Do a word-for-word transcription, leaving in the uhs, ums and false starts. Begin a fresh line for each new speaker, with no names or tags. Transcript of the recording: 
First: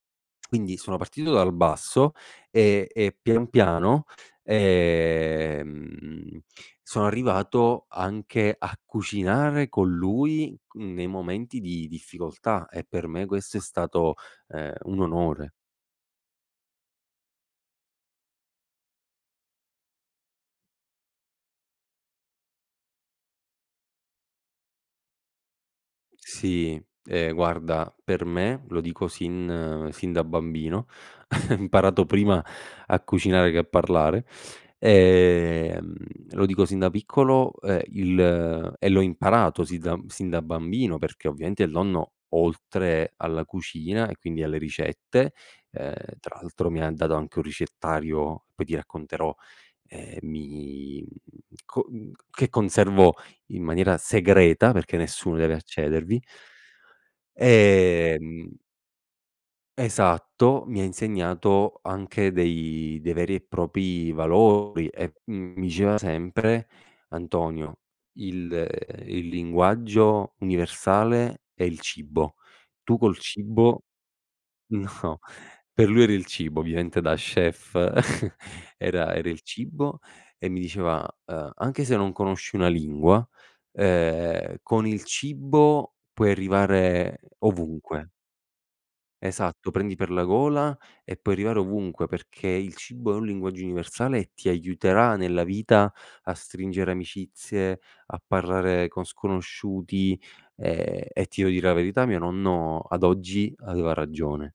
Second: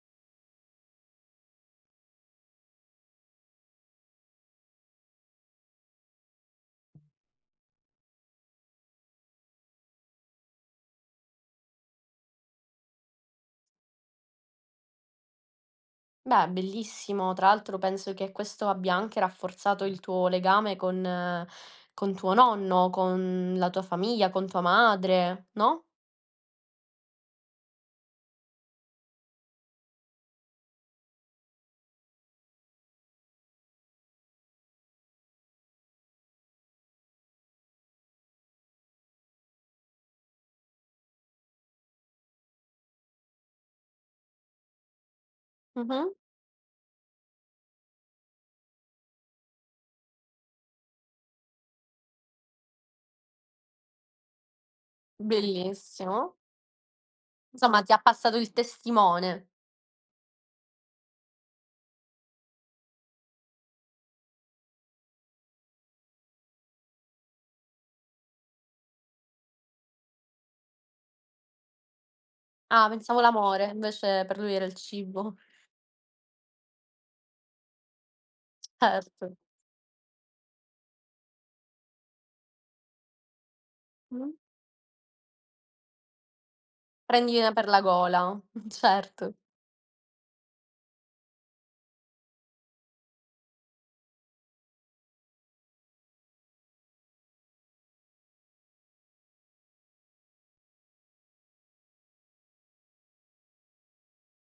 Quindi sono partito dal basso, ehm, e pian piano, ehm, sono arrivato anche a cucinare con lui c nei momenti di difficoltà e per me questo è stato, ehm, un onore.
Beh, bellissimo. Tra l'altro penso che questo abbia anche rafforzato il tuo legame con con tuo nonno, con la tua famiglia, con tua madre, no?
Sì, ehm, guarda per me, lo dico sin sin da bambino, imparato prima a cucinare che a parlare, ehm, lo dico sin da piccolo, ehm, il e l'ho imparato si zan sin da bambino, perché ovviaente il nonno, oltre alla cucina e quindi alle ricette, ehm,
Mh-mh.
tra l'altro mi ha dato anche un ricettario, poi ti racconterò, eh, mi, mhmm, co mhmm c che conservo in maniera segreta, perché nessuno deve accedervi
Bellissimo. Insomma, ti ha passato
ehm
il testimone.
Esatto, mi ha insegnato anche dei dei veri e propi valori e m mi diceva sempre: "Antonio, il, ehm, il linguaggio universale è il cibo,
Ah,
tu col
pensavo l'amore,
cibo",
invece per lui era il
no,
cibo.
per lui era il cibo, ovviaente da chef era era
Certo.
il cibo, e mi diceva: "Ehm, anche se non conosci una lingua,
Mh.
ehm, con il cibo puoi arrivare
Prendile per la
ovunque".
gola, certo.
Esatto, "prendi per la gola e puoi arrivare ovunque, perché il cibo è un linguaggio universale e ti aiuterà nella vita a stringere amicizie, a parlare con sconosciuti" ehm, e ti devo dire la verità, mio nonno, ad oggi, aveva ragione.